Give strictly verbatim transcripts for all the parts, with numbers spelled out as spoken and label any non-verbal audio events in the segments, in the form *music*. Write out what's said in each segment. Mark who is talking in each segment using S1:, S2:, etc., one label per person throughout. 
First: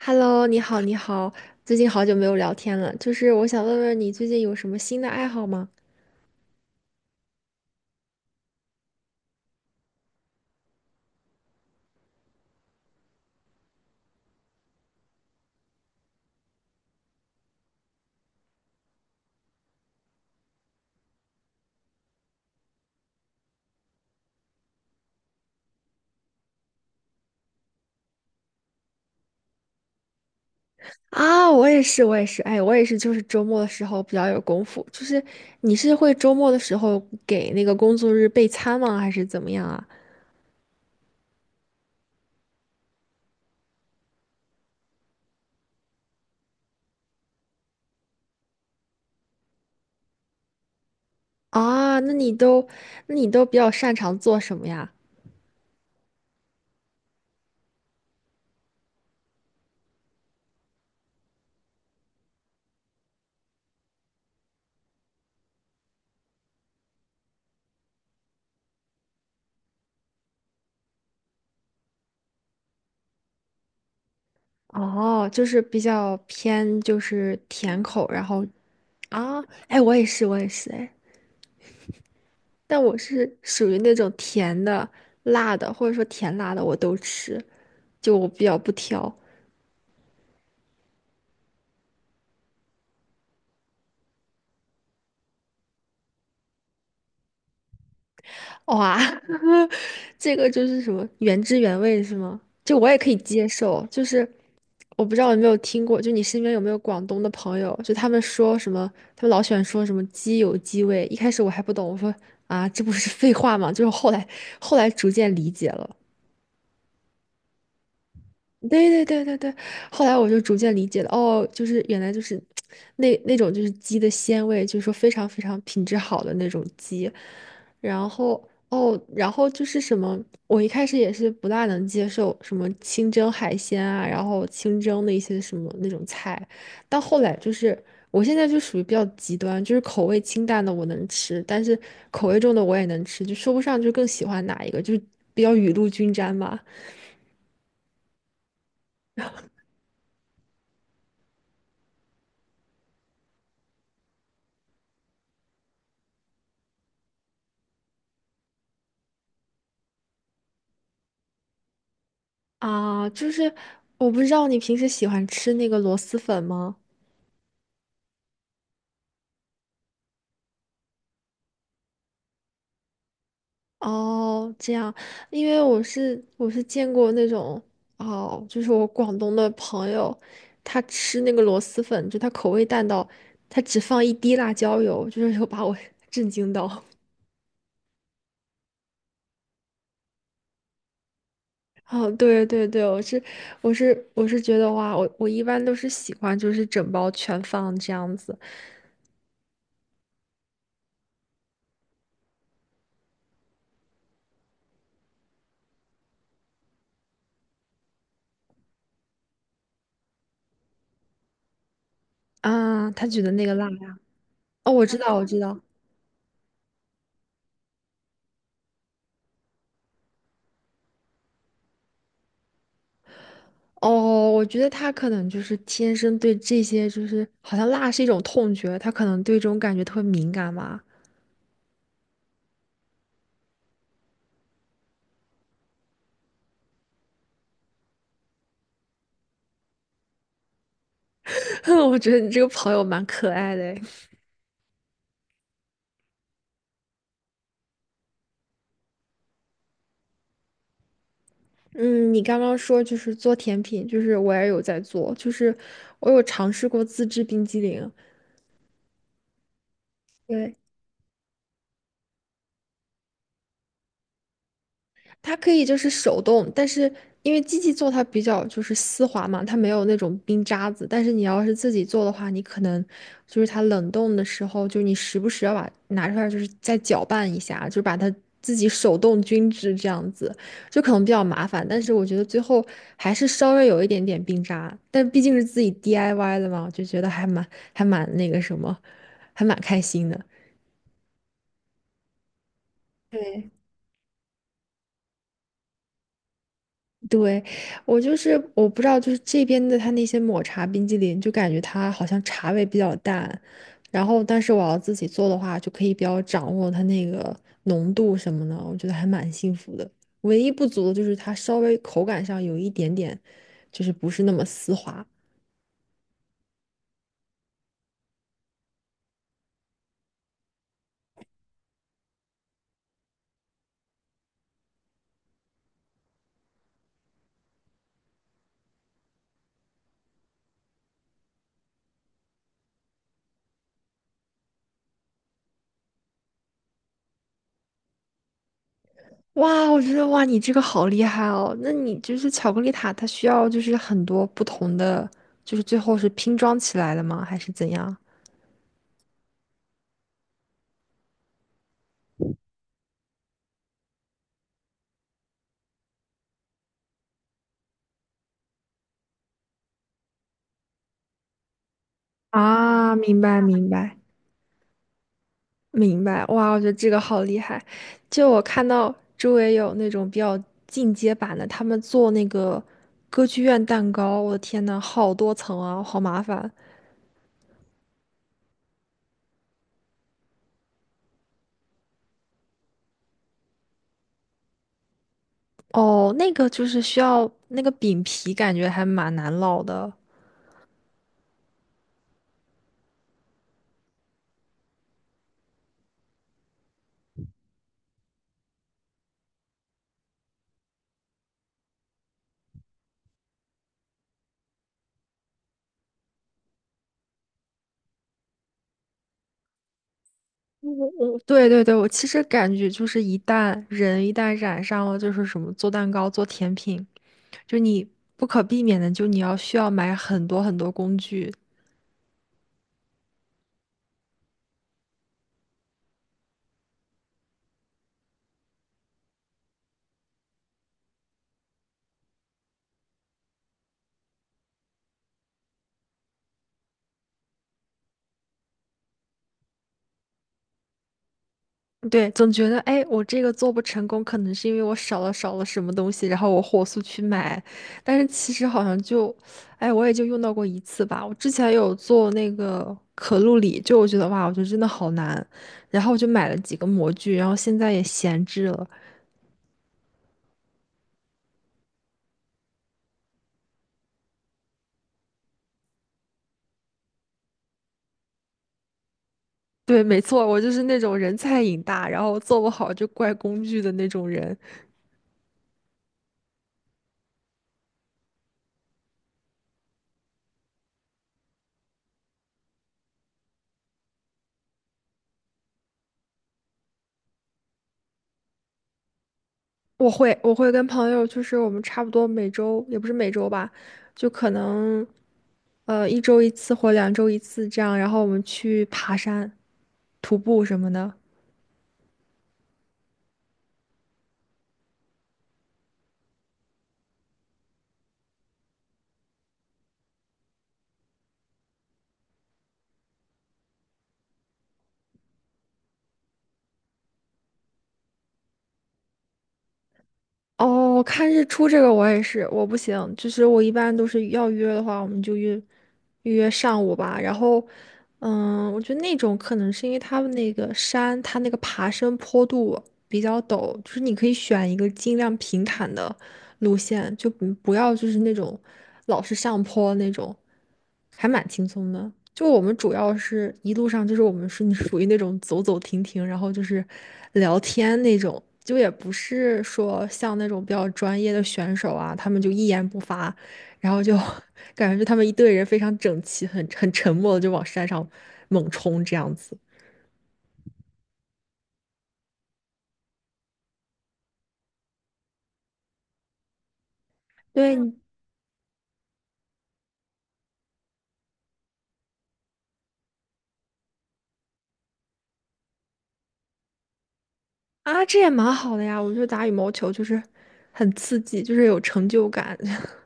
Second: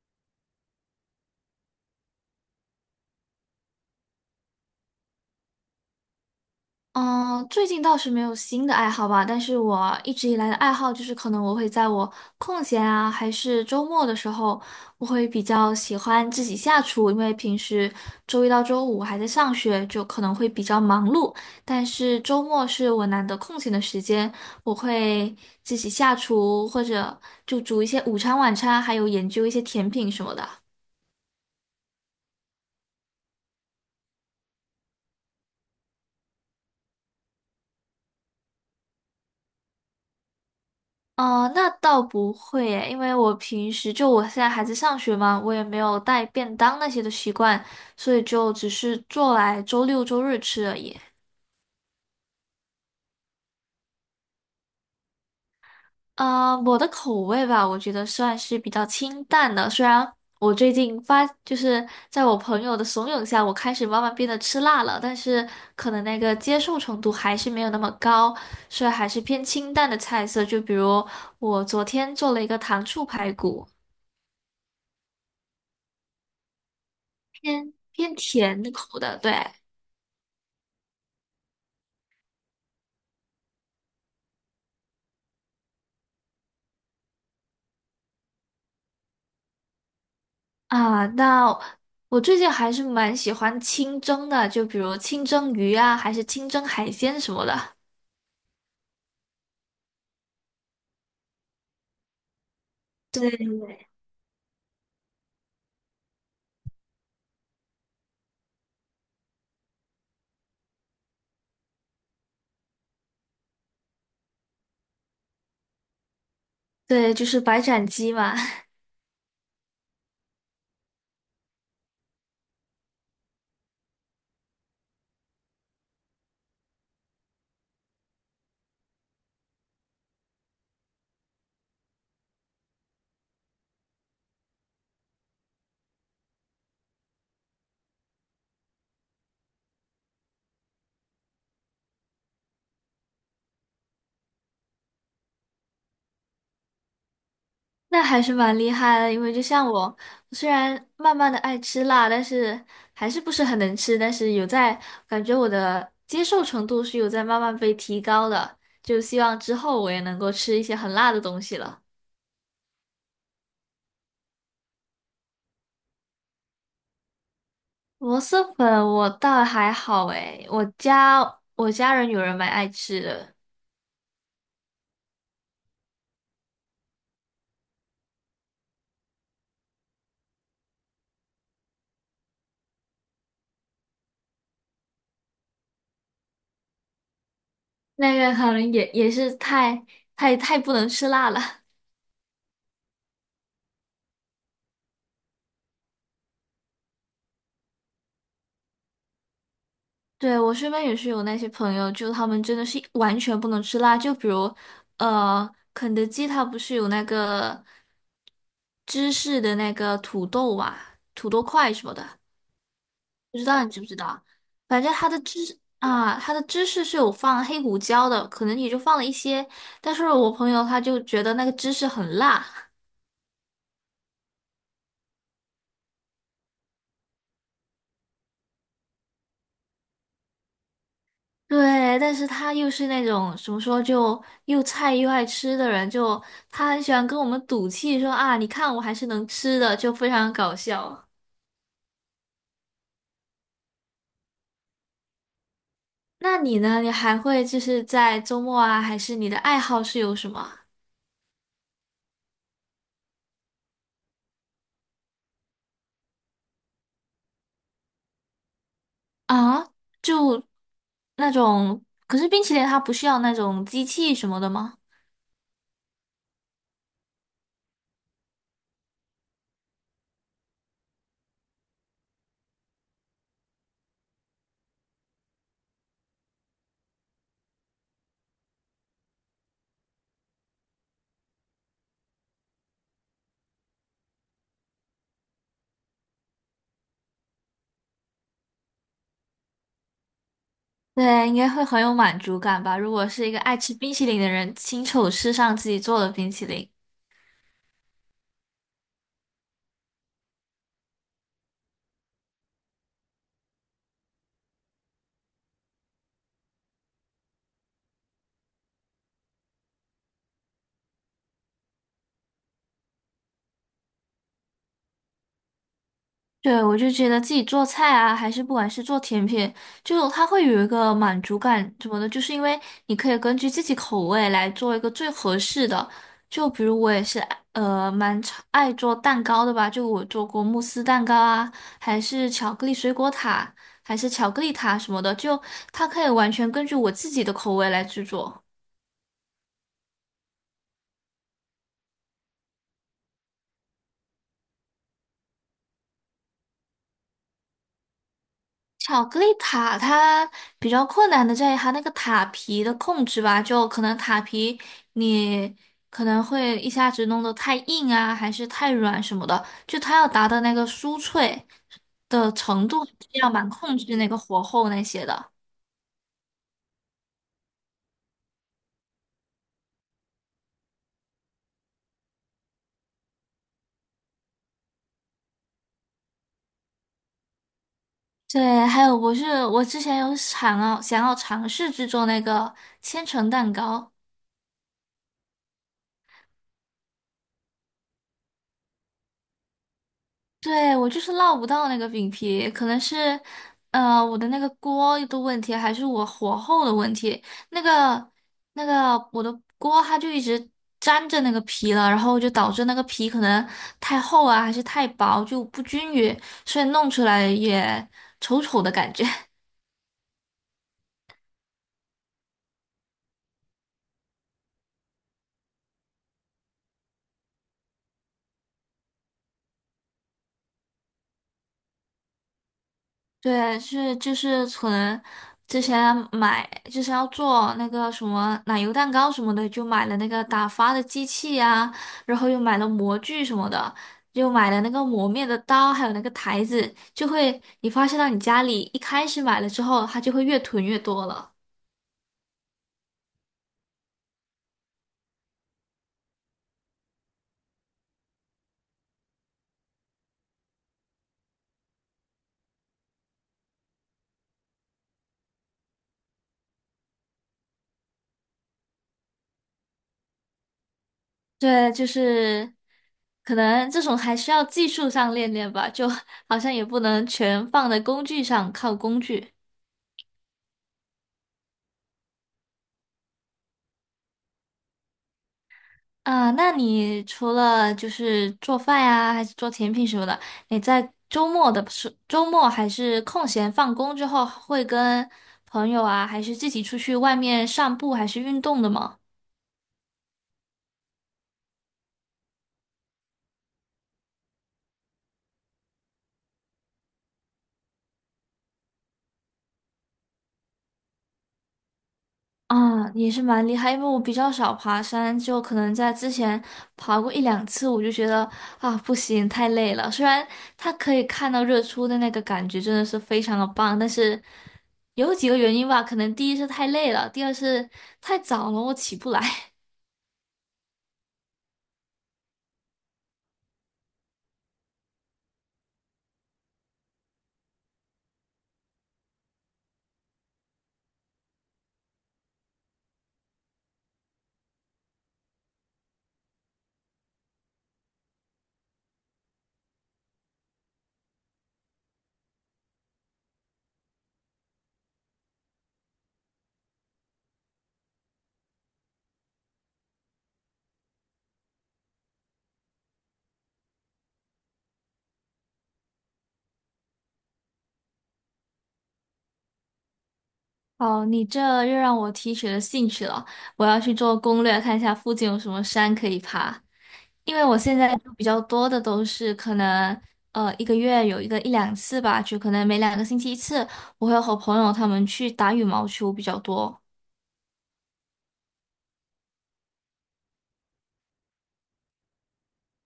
S1: Hello，你好，你好，最近好久没有聊天了，就是我想问问你最近有什么新的爱好吗？
S2: 嗯，最近倒是没有新的爱好吧，但是我一直以来的爱好就是，可能我会在我空闲啊，还是周末的时候，我会比较喜欢自己下厨，因为平时周一到周五还在上学，就可能会比较忙碌，但是周末是我难得空闲的时间，我会自己下厨，或者就煮一些午餐、晚餐，还有研究一些甜品什么的。
S1: 啊，我也是，我也是，哎，我也是，就是周末的时候比较有功夫。就是你是会周末的时候给那个工作日备餐吗？还是怎么样啊？
S2: 哦，那倒不会耶，因为我平时就我现在还在上学嘛，我也没有带便当那些的习惯，所以就只是做来周六周日吃而已。
S1: 啊，那你都，那你都比较擅长做什么呀？
S2: 啊，我的口味吧，我觉得算是比较清淡的，虽然我最近发就是在我朋友的怂恿下，我开始慢慢变得吃辣了，但是可能那个接受程度还是没有那么高，所以还是偏清淡的菜色，就比如我昨天做了一个糖醋排骨。
S1: 哦，就是比较偏就是
S2: 偏
S1: 甜口，
S2: 偏
S1: 然后
S2: 甜口的，对
S1: 啊，哎，我也是，我也是，哎。但我是属于那种甜的、辣的，或者说甜辣的我都吃，就我比较不挑。
S2: 啊。那我最近还是蛮喜欢清蒸的，就比如清蒸鱼啊，还是清蒸海鲜什么的。
S1: 哇，*laughs* 这个就是什么原汁原味是吗？就我也可以接受，
S2: 对
S1: 就是我不知道有没有听过，就你身边有没有广东的朋友，就他们说什么，他们老喜欢说什么鸡有鸡味。一开始我还不懂，我说啊，这不是废话吗？就是后来后来逐渐理解了。
S2: 对，就是白斩鸡嘛。
S1: 对对对对对，后来我就逐渐理解了，哦，就是原来就是那那种就是鸡的鲜味，就是说非常非常品质好的那种鸡，然后哦，然后就是什么，我一开始也是不大能接受什么清蒸海鲜啊，然后清蒸的一些什么那种菜，到后来就是我现在就属于比较极端，就是口味清淡的我能吃，但是口味重的我也能吃，就说不上就更喜欢哪一个，就是比较雨露均沾吧。
S2: *laughs* 那还是蛮厉害的。因为就像我，虽然慢慢的爱吃辣，但是还是不是很能吃，但是有在感觉我的接受程度是有在慢慢被提高的，就希望之后我也能够吃一些很辣的东西了。
S1: 啊，就是我不知道你平时喜欢吃那个螺蛳粉吗？
S2: 螺蛳粉我倒还好诶，我家我家人有人蛮爱吃的。
S1: 哦，这样，因为我是我是见过那种哦，就是我广东的朋友，他吃那个螺蛳粉，就他口味淡到他只放一滴辣椒油，就是有把我 *laughs* 震惊到。
S2: 那个可能也也是太太太不能吃辣了。*laughs*
S1: 哦，对对对，我是我是我是觉得哇，我我一般都是喜欢就是整包全放这样子
S2: 对，我身边也是有那些朋友，就他们真的是完全不能吃辣，就比如呃，肯德基它不是有那个芝士的那个土豆啊，土豆块什么的。
S1: 啊，他觉得
S2: 不知
S1: 那个
S2: 道
S1: 辣
S2: 你知不知
S1: 呀，
S2: 道，
S1: 哦，
S2: 反
S1: 我
S2: 正
S1: 知
S2: 它
S1: 道
S2: 的
S1: 我知道。
S2: 芝啊，它的芝士是有放黑胡椒的，可能也就放了一些。但是我朋友他就觉得那个芝士很辣，
S1: 哦，我觉得他可能就是天生对这些，就是好像辣是一种痛觉，他可能对这种感觉特别敏感吧。
S2: 对，但是他又是那种怎么说，就又菜又爱吃的人，就他很喜欢跟我们赌气说啊，你看我还是能吃的，就非常搞笑。
S1: *laughs* 我觉得你这个朋友蛮可爱的诶
S2: 那你呢？你还会就是在周末啊，还是你的爱好是有什么
S1: 嗯，你刚刚说就是做甜品，就是我也有在做，就是我有尝试过自制冰激凌。
S2: 啊？就
S1: 对，
S2: 那种，可是冰淇淋它不需要那种机器什么的吗？
S1: 它可以就是手动，但是因为机器做它比较就是丝滑嘛，它没有那种冰渣子。但是你要是自己做的话，你可能就是它冷冻的时候，就是你时不时要把拿出来，就是再搅拌一下，就把它自己手动均质这样子，就可能比较麻烦。但是我觉得最后还是稍微有一点点冰渣，但毕竟是自己 D I Y 的嘛，我就觉得还蛮还蛮那个什么，还蛮开心的。
S2: 对，应该会很有满足感吧。如果是一个
S1: 对，
S2: 爱吃冰淇淋的人，亲手吃上自己做的冰淇淋，
S1: 对，我就是我不知道，就是这边的它那些抹茶冰激凌，就感觉它好像茶味比较淡，然后但是我要自己做的话，就可以比较掌握它那个浓度什么的，我觉得还蛮幸福的。唯一不足的就是它稍微口感上有一点点，就是不是那么丝滑。
S2: 对，我就觉得自己做菜啊，还是不管是做甜品，就它会有一个满足感什么的，就是因为你可以根据自己口味来做一个最合适的。就比如我也是爱呃蛮常爱做蛋糕的吧，就我做过慕斯蛋糕啊，还是巧克力水果塔，还是巧克力塔什么的，就它可以完全根据我自己的口味来制作。
S1: 哇，我觉得哇，你这个好厉害哦！那你就是巧克力塔，它需要就是很多不同的，就是最后是拼装起来的吗？还是怎样？
S2: 巧克力塔它比较困难的在于它那个塔皮的控制吧，就可能塔皮你可能会一下子弄得太硬啊，还是太软什么的，就它要达到那个酥脆的程度，是
S1: 啊，明
S2: 要
S1: 白
S2: 蛮
S1: 明
S2: 控制
S1: 白。
S2: 那个火候那些的。
S1: 明白，哇，我觉得这个好厉害。就我看到周围有那种比较进阶版的，他们做那个歌剧院蛋糕，我的天呐，好多层啊，好麻烦。
S2: 对，还有我是我之前有想要想要尝试制作那个千层蛋糕，
S1: 哦，那个就是需要那个饼皮，感觉还蛮难烙的。
S2: 对，我就是烙不到那个饼皮，可能是，呃，我的那个锅的问题，还是我火候的问题。那个那个，我的锅它就一直粘着那个皮了，然后就导致那个皮可能太厚啊，还是太薄，就不均匀，所以弄出来也丑丑的感觉。*laughs*
S1: 我我对对对，我其实感觉就是一旦人一旦染上了就是什么做蛋糕、做甜品，就你不可避免的，就你要需要买很多很多工具。
S2: 对，是就是存之前买，就是要做那个什么奶油蛋糕什么的，就买了那个打发的机器呀、然后又买了模具什么的，又买了那个磨面的刀，还有那个台子，就会你发现到你家里一开始买了之后，它就会越囤越多了。
S1: 对，总觉得哎，我这个做不成功，可能是因为我少了少了什么东西，然后我火速去买，但是其实好像就，哎，我也就用到过一次吧。我之前有做那个可露里，就我觉得哇，我觉得真的好难，然后我就买了几个模具，然后现在也闲置了。
S2: 对，就是可能这种还需要技术上练练吧，就 *laughs* 好像也不能全放在工具上，靠工具。
S1: 对，没错，我就是那种人菜瘾大，然后做不好就怪工具的那种人。
S2: 啊，那你除了就是做饭呀，还是做甜品什么的，你在周末的时周末还是空闲放工之后，会跟朋友啊，还是自己出去外面散步，还是运动的吗？
S1: 我会，我会跟朋友，就是我们差不多每周，也不是每周吧，就可能。呃，一周一次或两周一次这样，然后我们去爬山、徒步什么的。
S2: 啊，也是蛮厉害，因为我比较少爬山，就可能在之前爬过一两次，我就觉得啊不行，太累了。虽然它可以看到日出的那个感觉真的是非常的棒，但是有几个原因吧，可能第一是太累了，第二是太早了，我起不来。*laughs*
S1: 哦，看日出这个我也是，我不行，就是我一般都是要约的话，我们就约预约上午吧。然后，嗯，我觉得那种可能是因为他们那个山，它那个爬升坡度比较陡，就是你可以选一个尽量平坦的路线，就不不要就是那种老是上坡那种，还蛮轻松的。就我们主要是一路上就是我们是 *laughs* 属于那种走走停停，然后就是聊天那种，就也不是说像那种比较专业的选手啊，他们就一言不发，然后就 *laughs* 感觉就他们一队人非常整齐，很很沉默的就往山上猛冲这样子。
S2: 哦，你这又让我提起了兴趣了，我要去做攻略，看一下附近有什么山可以爬。因为
S1: 对
S2: 我
S1: 你
S2: 现在就比较多的都是可能，呃，一个月有一个一两次吧，就可能每两个星期一次，我会和朋友他们去打羽毛球比较多。
S1: 啊，这也蛮好的呀，我觉得打羽毛球就是很刺激，就是有成就感。*laughs*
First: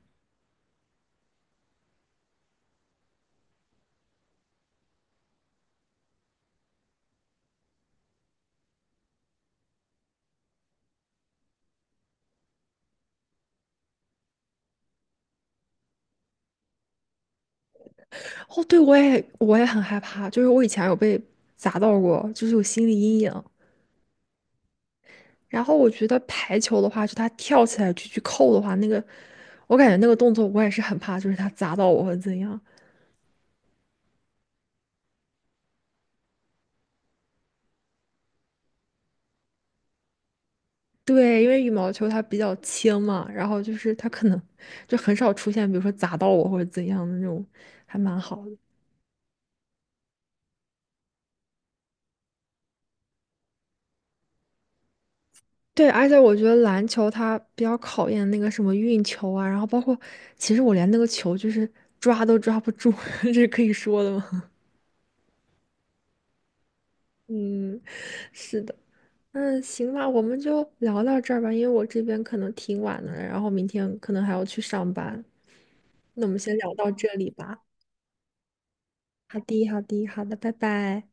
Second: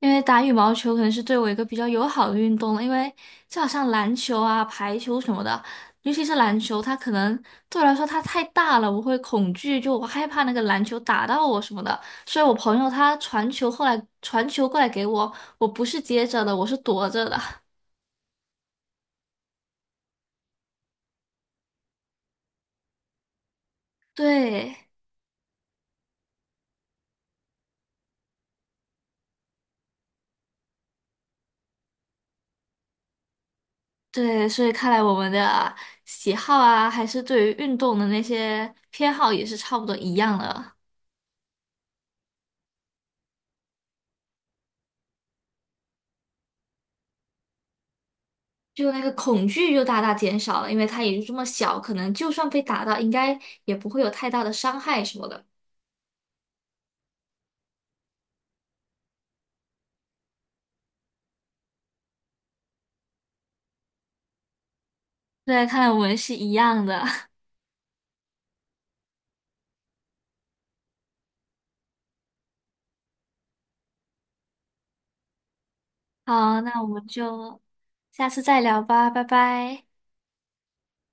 S2: 因为打羽毛球可能是对我一个比较友好的运动了，因为就好像篮球啊、排球什么的，尤其是篮球，它可能对我来说它太大了，我会恐惧，就我害怕那个篮球打到我什么的。所以我朋友他传球后来传球过来给我，我不是接着的，我是躲着的。
S1: 哦，对，我也我也很害怕，就是我以前有被砸到过，就是有心理阴影。
S2: *laughs* 对。
S1: 然后我觉得排球的话，就他跳起来去去扣的话，那个我感觉那个动作我也是很怕，就是他砸到我会怎样？
S2: 对，所以看来我们的喜好啊，还是对于运动的那些偏好也是差不多一样的，
S1: 对，因为羽毛球它比较轻嘛，然后就是它可能就很少出现，比如说砸到我或者怎样的那种，还蛮好的。
S2: 就那个恐惧就大大减少了，因为它也就这么小，可能就算被打到，应该也不会有太大的伤害什么的。
S1: 对，而且我觉得篮球它比较考验那个什么运球啊，然后包括其实我连那个球就是抓都抓不住，*laughs* 这是可以说的吗？
S2: 对，看来我们是一样的。
S1: *laughs* 嗯，是的。嗯，行吧，我们就聊到这儿吧，因为我这边可能挺晚的了然后明天可能还要去上班。那
S2: *laughs*
S1: 我们先
S2: 好，
S1: 聊
S2: 那我
S1: 到
S2: 们
S1: 这里
S2: 就
S1: 吧。
S2: 下次再聊吧，拜
S1: 好的，好
S2: 拜。
S1: 的，好的，拜拜。